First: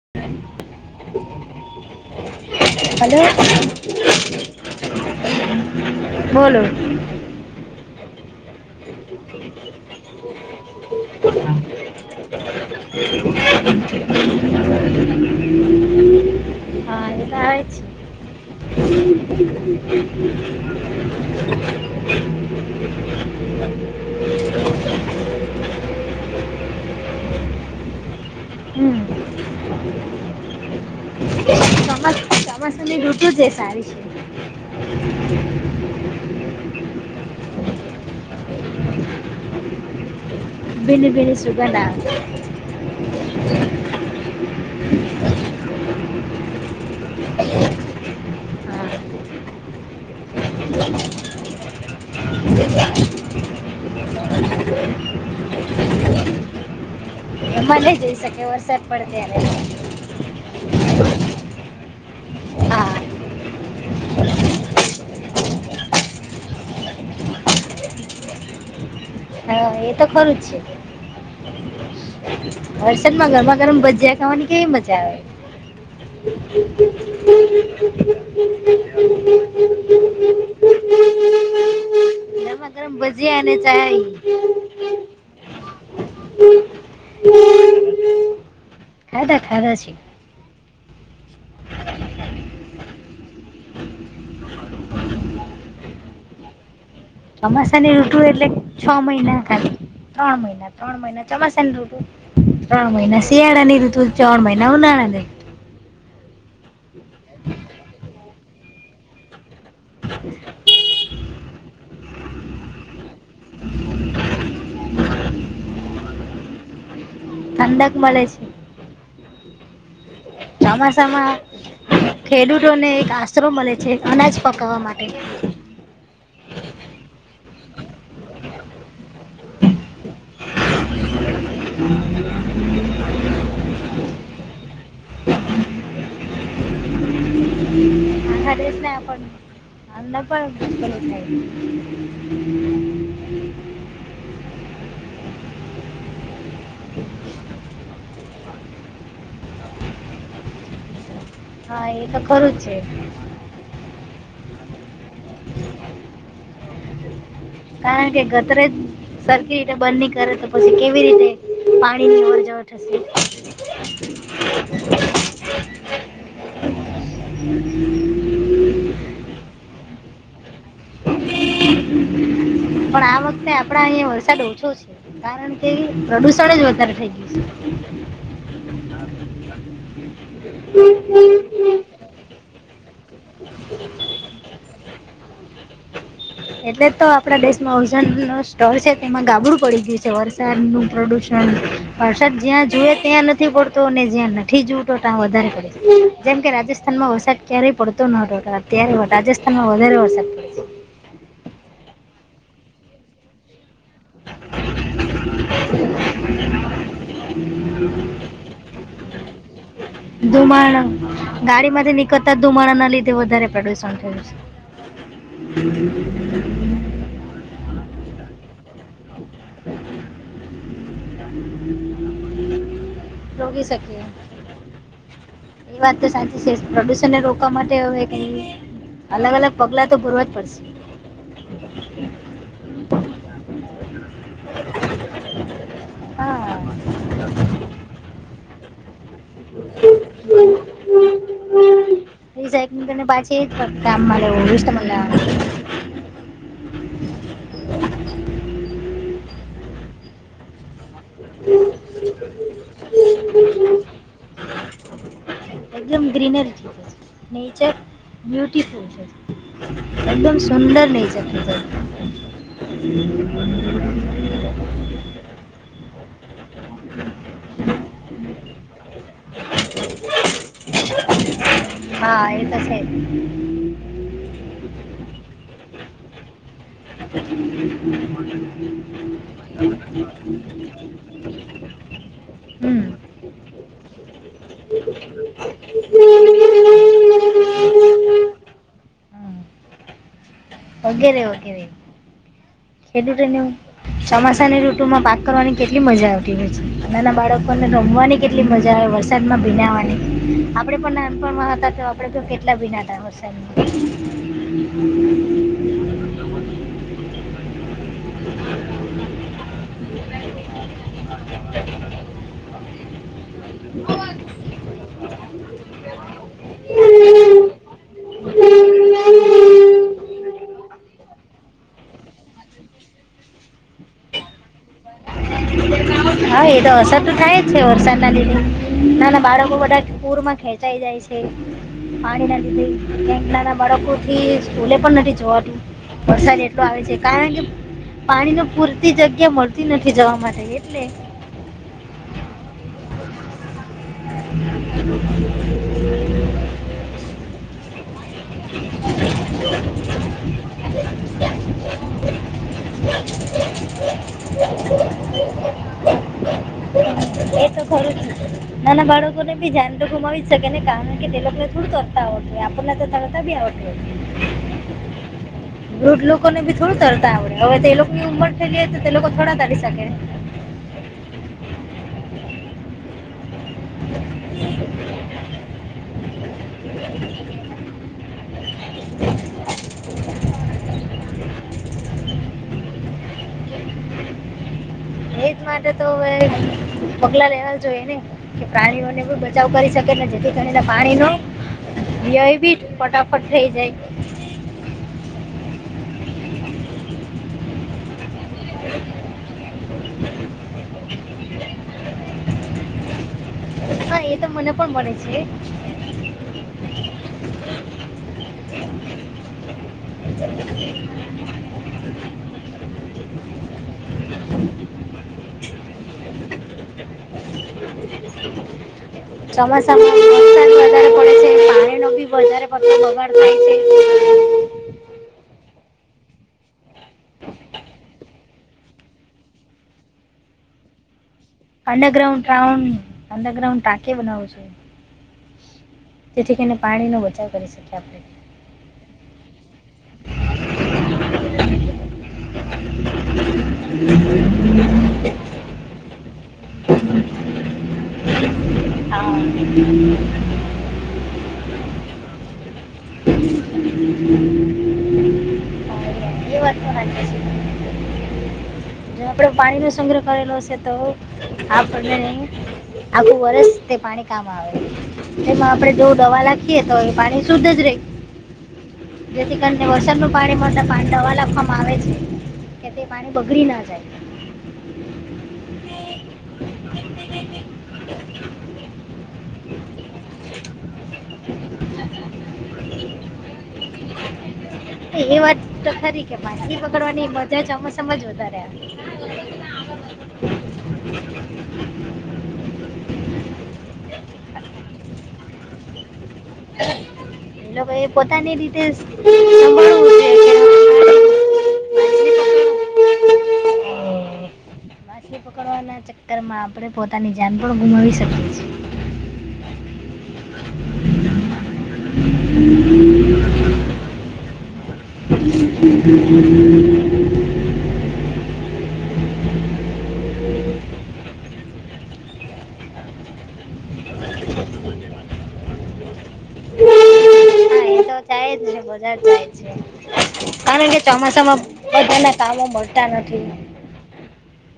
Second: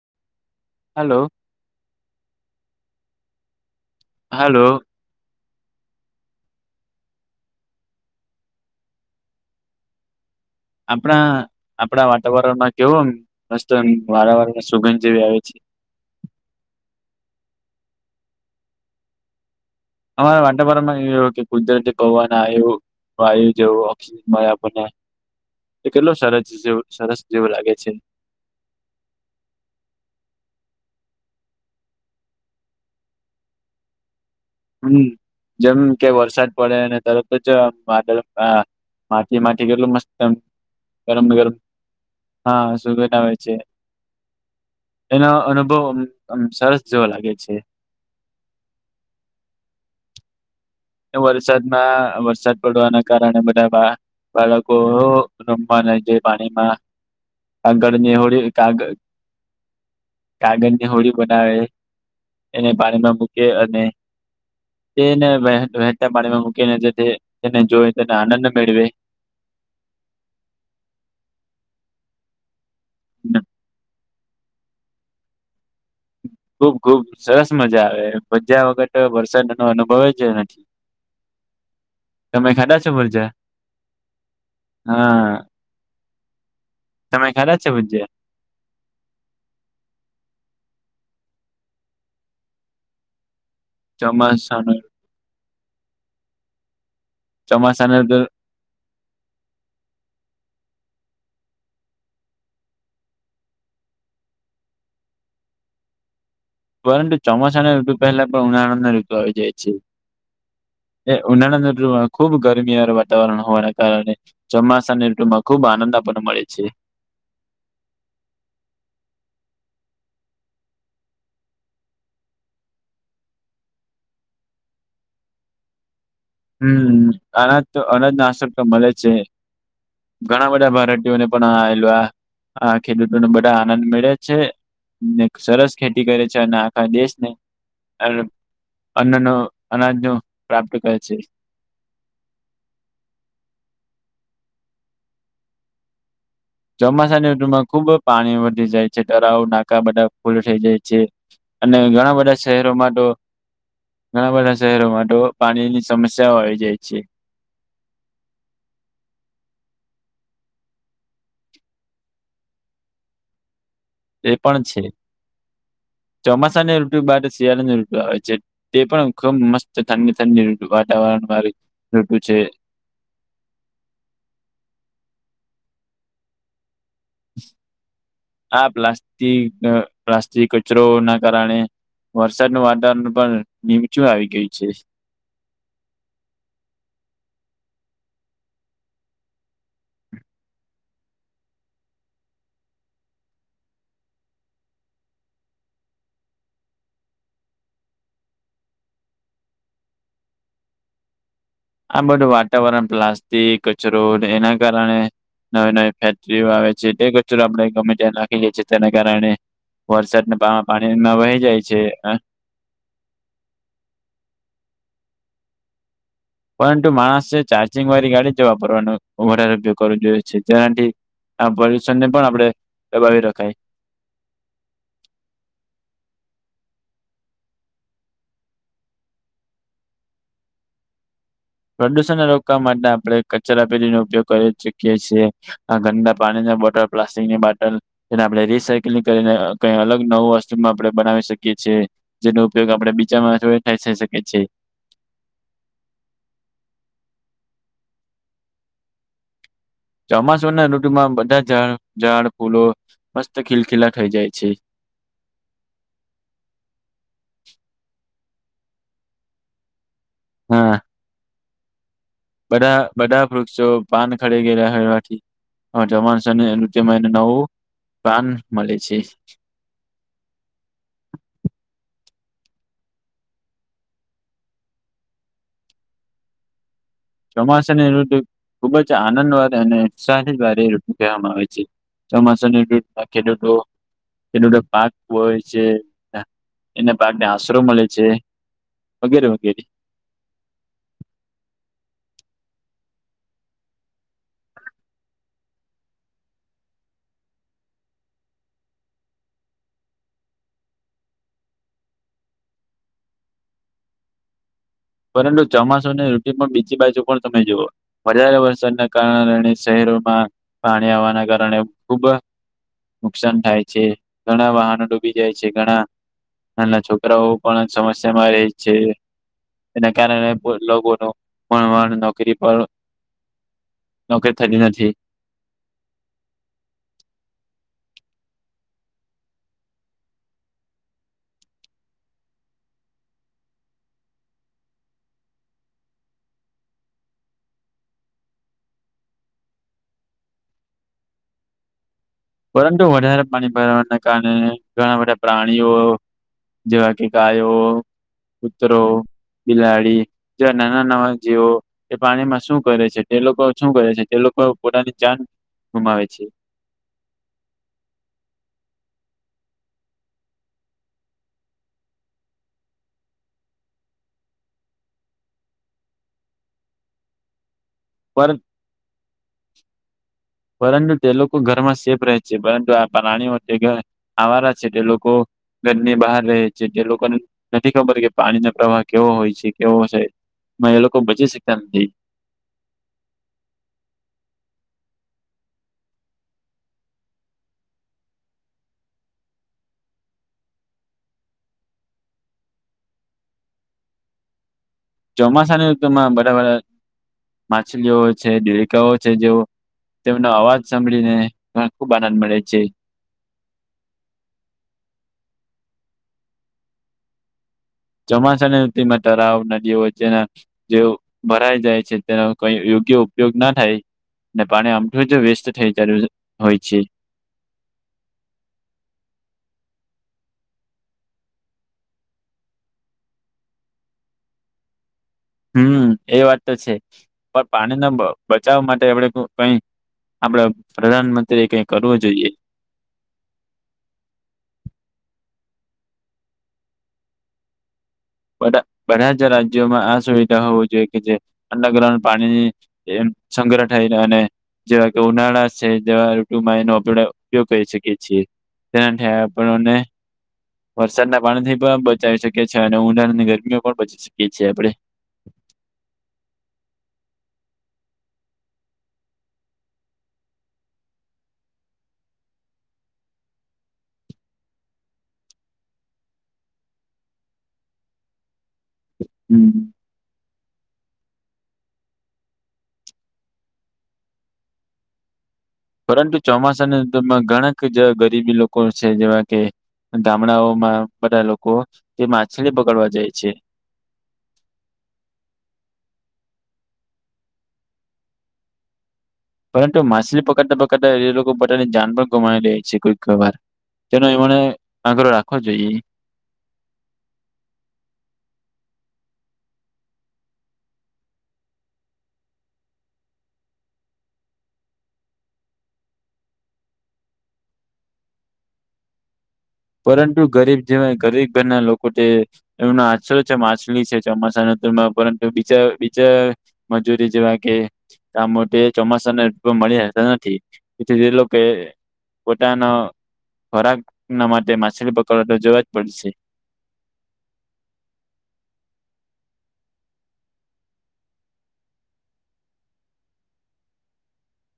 [inaudible] હાલો. Hello. Hello. બોલો. [inaudible] આપણા આપણા વાતાવરણમાં કેવો મસત વારંવાર સુગંધ જેવી આવે છે. હા એત આવે છે. અમારા વાટાવરામ જ એ કે કુદરતી પવન આવે એવુ વાયુ જેવો [unintelligible] ને કેટલું સરસ જેવુ સરસ જેવું લાગે છે. હમ. ચોમા ચોમાસા ની ઋતુ જ એ સારી છે. હમ જેમ કે વરસાદ પડે અને તરત જ વાદળ આ માટી માથી કેટલું મસ્ત ભીની ગરમ ભીની ગરમ સુગંધ આવે હા સુગંધ આવે છે. એનો અનુભવમ સરસ જેવો લાગે છે. હ વરસાદમાં વરસાદ પડવાના કારણે બધા બા બાળકો રમવા નય જાય પાણીમાં એમાં નય જઈ કાગળની હોડી શકે કાગ વરસાદ પડે ત્યારે કાગળની હોડી બનાવે એને હા પાણીમાં મૂકે અને તેને વહેતા પાણીમાં મૂકીને જે તેને જોઈ તેને આનંદ મેળવે હા એ તો ખરું જ છે વરસાદમાં ગરમા ગરમ બજાય જવાની કેવી મજા આવે ખુબ ખુબ સરસ મજા આવે બજા વખતે વરસાદ ન અનુભવે જ નથી તમે ગરમા ખાધા છો ગરમ મરજા ભજીયા હા હમ તમે ખરા છે પૂજ્ય ખાધા ખાધા છેી [inaudible] જમાાન ચોમાસા ની ઋતુ એટલે છ મહિના ખાલી ત્રણ મહિના ત્રણ મહિના ચોમાસા ને દોધું ત્રણ મહિના શિયાળાનીર તું્રણ મહિના હું નાણા દ પરંતુ ચમસા અનેને ઋતુ પહેલા પ ઉનાહળના ઋતુ આવીઈ જાય છે. હ એ ઉનાળ ખુબ ગરમી વાત વાતાવરણ હોવાના કારણે ચોમાસાની ઋતુમાં ખુબ આનંદ આપણને મળે છે. ઠંંદાક મળે છે. ચોમાસામાં ખેડૂતોને એક આશરો મળે છે અનાજ પકાવવા માટે હમ અનાજ તો અનાજ નાસો રૂપિયા મળે છે. ઘણા બધા વેરાટીઓને પણલ હ ખેડૂતોને બધા આનંદ મેળે છે. ને સરસ ખેતી કરે છે, અને આખા દેશને અન્નનો અનાજનો અંદ પ્રાપ્ત કરે છે. પણ ચોમાસાની ઋતુ માં ખુબ જ પાણી વધી જાય તરાવ નાકા બધા ફૂલ થઈ જાય છે, અને થાય હા એ ઘણા તો બધા ખરું જ શહેરોમાં તો ઘણા બધા શહેરોમાં તો પાણીની સમસ્યાઓ આવી જાય છે. છે કારણ કે ગતરેજ સરખી રીતે બંધની કરે તો પછી કેવી રીતે પાણીની અરજવ [inaudible] એ પણ છે, ચોમાસાની રોટિ બાર શિયાળાની રોટ આવે છે. તે પણ ખૂબ મસ્ત ઠંડી ઠંડીઋ વાતાવરણ વાળી ઋતુ છે. પણ આ વખતે આપડા અહિયાં વરસાદ ઓછો છે, કારણ કે પ્રદુષણ જ વધારે થઈ ગાય આ પ્લાસ્ટિક પ્લાસ્ટિક કચરો હમ ના કારણે હમ હ વરસાદનું વાતાવરણ પણ નીમચું આવી ગયું છે. એટલે તો આપડા દેશમાં ઓજન ન સ્તર છે, તેમાં ગાબડું પડી ગયું છે, વરસાદનું પ્રદુષણ વરસાદ જ્યાં જુએ ત્યાં નથી પડતો અને જ્યાં નથી જોવતો ત્યાં વધારે પડે જેમ કે રાજસ્થાનમાં વરસાદ ક્યારેય પડતો ન્યારે રાજસ્થાનમાં વધારે વરસાદ પડતો આ બધું વાતાવરણ પ્લાસ્ટિક કચરો એના કારણે નવી નવી ફેક્ટરીઓ આવે છેટ કચ આપણે ગમે નાખી જાય છેી તેના કારણે વરસાદ છે પાણીમાં વહી જાય છે. ધુમાડા ના લીધે વધારે પ્રદુષણ થયું છે. પરંતુ માણસે ચાર્જિંગ વાળી ગાડી જવા પવાનો વધારેયોગ કરવો જોઈએ છે, જેનાથી આ પરલ્યુષણ ને પણ આપડે રોગી શકીએ એ વાત તો સાચી છે, પ્રદૂષણને રોકવા માટે હવે કે અલગ અલગ પગલા તો ભરવા જ પડશે પ્રદુષણ ના રોકવા માટે આપણે કચરા પેટીનો ઉપયોગ કરી ચૂકીએ છીએ. ગંદા પાણીની હા બોટલ પ્લાસ્ટિકની બોટલ જેને આપડે રિસાઈકલ કરીને કઈ અલગ નવું વસ્તુમાં આપડે બનાવી શકીએ છીએ. જેનો ઉપયોગ રિસાયકલિંગ આપડે બીજામાં [unintelligible] વેઠા થઈ શકે છે ના. [inaudible] ચોમાસા ના ૠતુમાં બધા ઝાડ ફૂલો મસ્ત ખીલખીલા થઇ જાય છે. એકદમ ગ્રીનરી નેચર બ્યુટીફુલ છે. એકદમ હા સુંદર નેચર. બધા બધા વૃક્ષો પાન ખરી ગેયા હૈ. જવાનું છે એત્યમાં એને નવું પાન મળે છે. હા એ તસ [unintelligible] ચોમાસાની ઋતુ ખુબ જ આનંદવાળ અને ઉત્સાહિત વાળી ઋત કહેવામાં આવે છે. ચોમાસા ને [unintelligible] હમ દૂટખે દૂટો એનું પાક હોય છે એના પાક ને આશરો મળે છે. વગેરે વગેરે. ઓગેરે ઓગેરે. કેટી્રી નું [unintelligible] ચોમાસા ની ઋતુમાં પાક કરવાની કેટલી મજા આવતી હોય છે નાના બાળકો ને રમવાની કેટલી કેટલી મજા આવે વરસાદમાં ભીનાવાની આપડે પણ નાનપણમાં હતા તો આપડે તો કેટલા ભીનાતા વરસાદ [inaudible] પરંતુ ચોમાસું ને ઋતુ પણ બીજી બાજુ પણ તમે જુઓ. વધારે વરસાદના કારણે શહેરોમાં પાણી આવવાના કારણે ખુબ. નુકસાન થાય છે ઘણા વાહનો ડૂબી જાય છે ઘણા. નાના છોકરાઓ પણ સમસ્યામાં રે છે. હુ. [inaudible] એના કારણે લોકોનું પણણ નોકરી પર નોકરી થતી નથી. હા એ તો અસર તો થાય જ છે વરસાદ ના લીધે. નાના બાળકો બધા પૂરમાં ખેંચાઈ જાય છે. પાણી નથી થય ક ના ના બાળકો થી સ્કૂલે પણ નથી જોવાતું. વરસાદ એટલો આવે છે કારણ કે પાણી ન પૂરતી જગ્યા મળ તી નથી જવા માટે એટલે. પરંતુ વધારે પાણી ભરાવાના કારણે ઘણા બધા પ્રાણીઓ, જેવા કે ગાયો, કૂતરો, બિલાડી, જો નાના નવા જીવો. તે પાણીમાં શું કરે છે તે લોકો શું કરે છે તે લોકો પોતાની જાન ગુમાવે છે. [inaudible] એ તો ખરું નાના બાળકો ને બી ધ્યાન તો ગુમાવી શકે ને કારણ કે તે લોકોને થોડુ તર તરતા આવડતુ આપને વૃદ્ધ લોકોને બી થોડું તરતા આવડે હવે તો એ લોકો ઉંમર પર થઈલી જય તો તે લોકો થોડા તરી શકે. પરંતુ તે લોકો ઘરમાં સેફ રહે છે પરંતુ આ પ્રાણી આવારા છે તે લોકો ઘરની બહાર રહે છે જે લોકોને ખબર કે પાણીનો પ્રવાહ કેવો હોય છે કેવો છેમાં એ લોકો બચી શકતા નથી. એજ માટે તો હવે પગલા લેવા જોઈએ ને. કે પ્રાણીઓને પણ બચાવ કરી શકેને જેથી કરીને પાણીનો. ય ભી ફટાફટ થઈ જાય. ચોમાસાની ઋુતૂમાં બરાા બા. માછલીઓ છે દેડકાંઓ છે જેવો તેમનો અવાજ સાંભળીને. હા ખુબ આનંદ મળે છે. હા એ તો મને પણ મળનેે છે. ચોમાસાનીઋતિમાં તરાવ નદીઓ વય્ છેના જેવ. ભરાઈ જાય છે તેનો કઈ યોગ્ય ઉપયોગ ના થાય. ને પાણી આમઠું જ વેસ્ટ થઈ ત હોય છે. [unintelligible] [unintelligible] ચોમાસાસા માં નોસાાન વધારે પડે છે પાણી ન બી વધારે પ વગાડ થાય છે. હમ એ વાત તો છે પણ પાણીના બચાવ માટે આપણે કઈ. આપડ પ્રધાનમંત્રી. એ કઈ કરવું અંડરગ્રાઉન્ડ જોઈએ રાઉન્ અંરગ્રાઉન્ડ ટાકે બનાવું છ. જેથી કરીને પાણીનો બચાવ કરી શકીએ આપણે. બ બધા જ રાજ્યોમાં આ સુવિધા હોવું જોઈએ કે જે. અન્ન ગ્રહ પાણીની સંગ્રહાય અને જેવા કે ઉનાળા. છે જર. ુ માય નો આપણે ઉપયોગ કરી શકી છીએ તેના હા આપણને. વરસાદના પાણી થી પણ બચાવી શકીએ છીએ અને ઊંડાળની ગરમીઓ પણ બચી શકીએ છીએ આપણે. હ એ વાત શ. જો આપડે પાણી નો સંગ્રહ કરેલો હશે તો આપ નહી. આખું વરષ તે પાણી કામ આવે. એમાં આપડે જો દવા લખીએ તો એ પાણી શુદ્ધ જ રહી. જેથી હમ કરીને વરસાદ ન. પાણી મળતા પા દવા લખવામાં આવે છે કે તે પાણી બગડી ના જાય. [unintelligible] પરંતુ ચોમાસાનામાં ઘણાક જ ગરીબી લોકો. લોકો છે જેવા કે ગામડાઓમાં બધા લોકો એ માછલી બગડવા જાય છે. એ વાત તો ખરી કે માછલી પકડવાની મધા અમસમજ વધારે. પરંતુ માછલી પકડતા પકડતા એ લોકો પોતાની જાન પણ ગુમાવી લે છે કોઈ વાર. તેનો એમને આગ્ર રાખવો જોઈએ. એ એ પોતાની રીતે સાભળવું છે કે. માછલી [unintelligible] પકડ- માછલી પકડવાના ચક્કર માં આપણે પોતાની જાન પણ ગુમાવી શકીએ છએ. પરંતુ ગરીબ જેવાય ગરીબ ઘરના લોકો. પોતે એમનો આશ્ર છે માછલી છે ચોમાસા નરમાં પરંતુ બીા બીજા. મજૂરી જેવા કે. આ માટે ચોમાસાને ર મળી નથી એ લોકો. પોતાનો ખોરાક ના માટે માછલી પકડવા તો જોવા જ પડેશે. [unintelligible] હા એ તો ચાય જ બધા જ જાય છે. કારણ કે ચોમાસામાં બધાના કામો મળતા નથી.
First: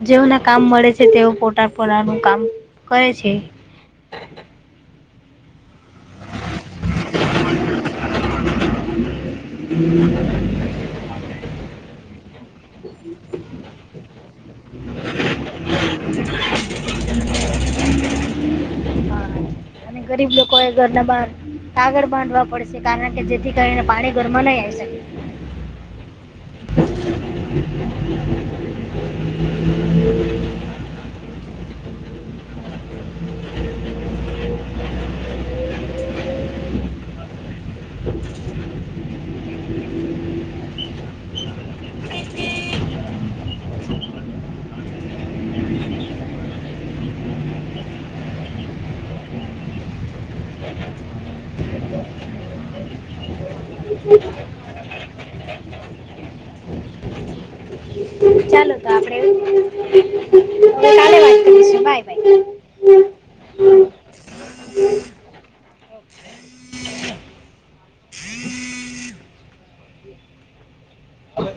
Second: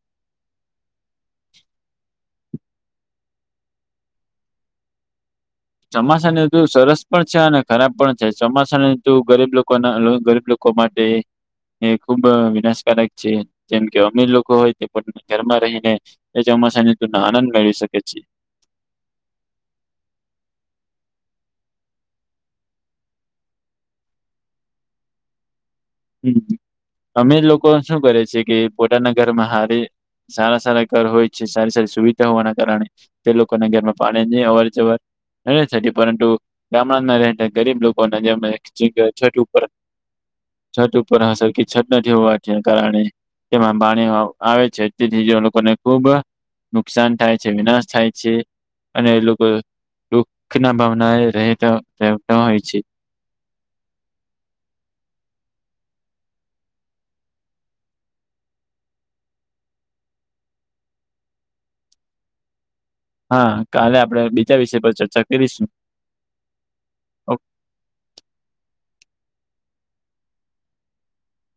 જેઓના કામ મળે છે તેઓ પોટાર પટ નું કામ કરે છે. [unintelligible] ચોમાસા તુ સરસ પણ છે અને ખરાબ પણ છે ચોમાસાને તું ગરીબ લોકો ના ગરીબ લોકો. લોકો માટે એ ખુબ વિનાશકારક છે જેમ કે અમીર લોકો હોય. ઘરમાં રહીને એ ચોમાસાની તનો આનંદ મેળવી શકે છે. અને ગરીબ લોકો એ ઘર ના બાર. આગળ બાંધવા પડશે કારણ કે જેથી કરીને પાણી ગરમાં નહી આવી શકે. હમ અમે લોકો શું કરે છે કે. પોતાના ઘરમાં હારે સારા સારા ઘર હોય છે સારી સારી સુવિધા. હોવાના કારણે તે લોકોને ઘરમાં પાણી નહી અવર જવર. પરંતુ ગામડા ના રહેતા ગરીબ લોકો ના જેમ છો ઉપર છઠ ઉપર હ સરરકી છઠ ના જેવુંના કારણે તેમાં પાણી આવે છે તેથી લોકોને ખુબ નુકસાન થાય છે, વિનાશ થાય છે. અને એ લોકો દુખ ના ભાવના એ રહેતા રહેતા હોય છે. [unintelligible] [unintelligible] ચાલો તો, આપડે હ કાલે વાત કરીશું. બાય. હા, કાલે આપડે બીજા વિષય પર ચર્ચા કરીશું. હમ, હમ. હ. [unintelligible]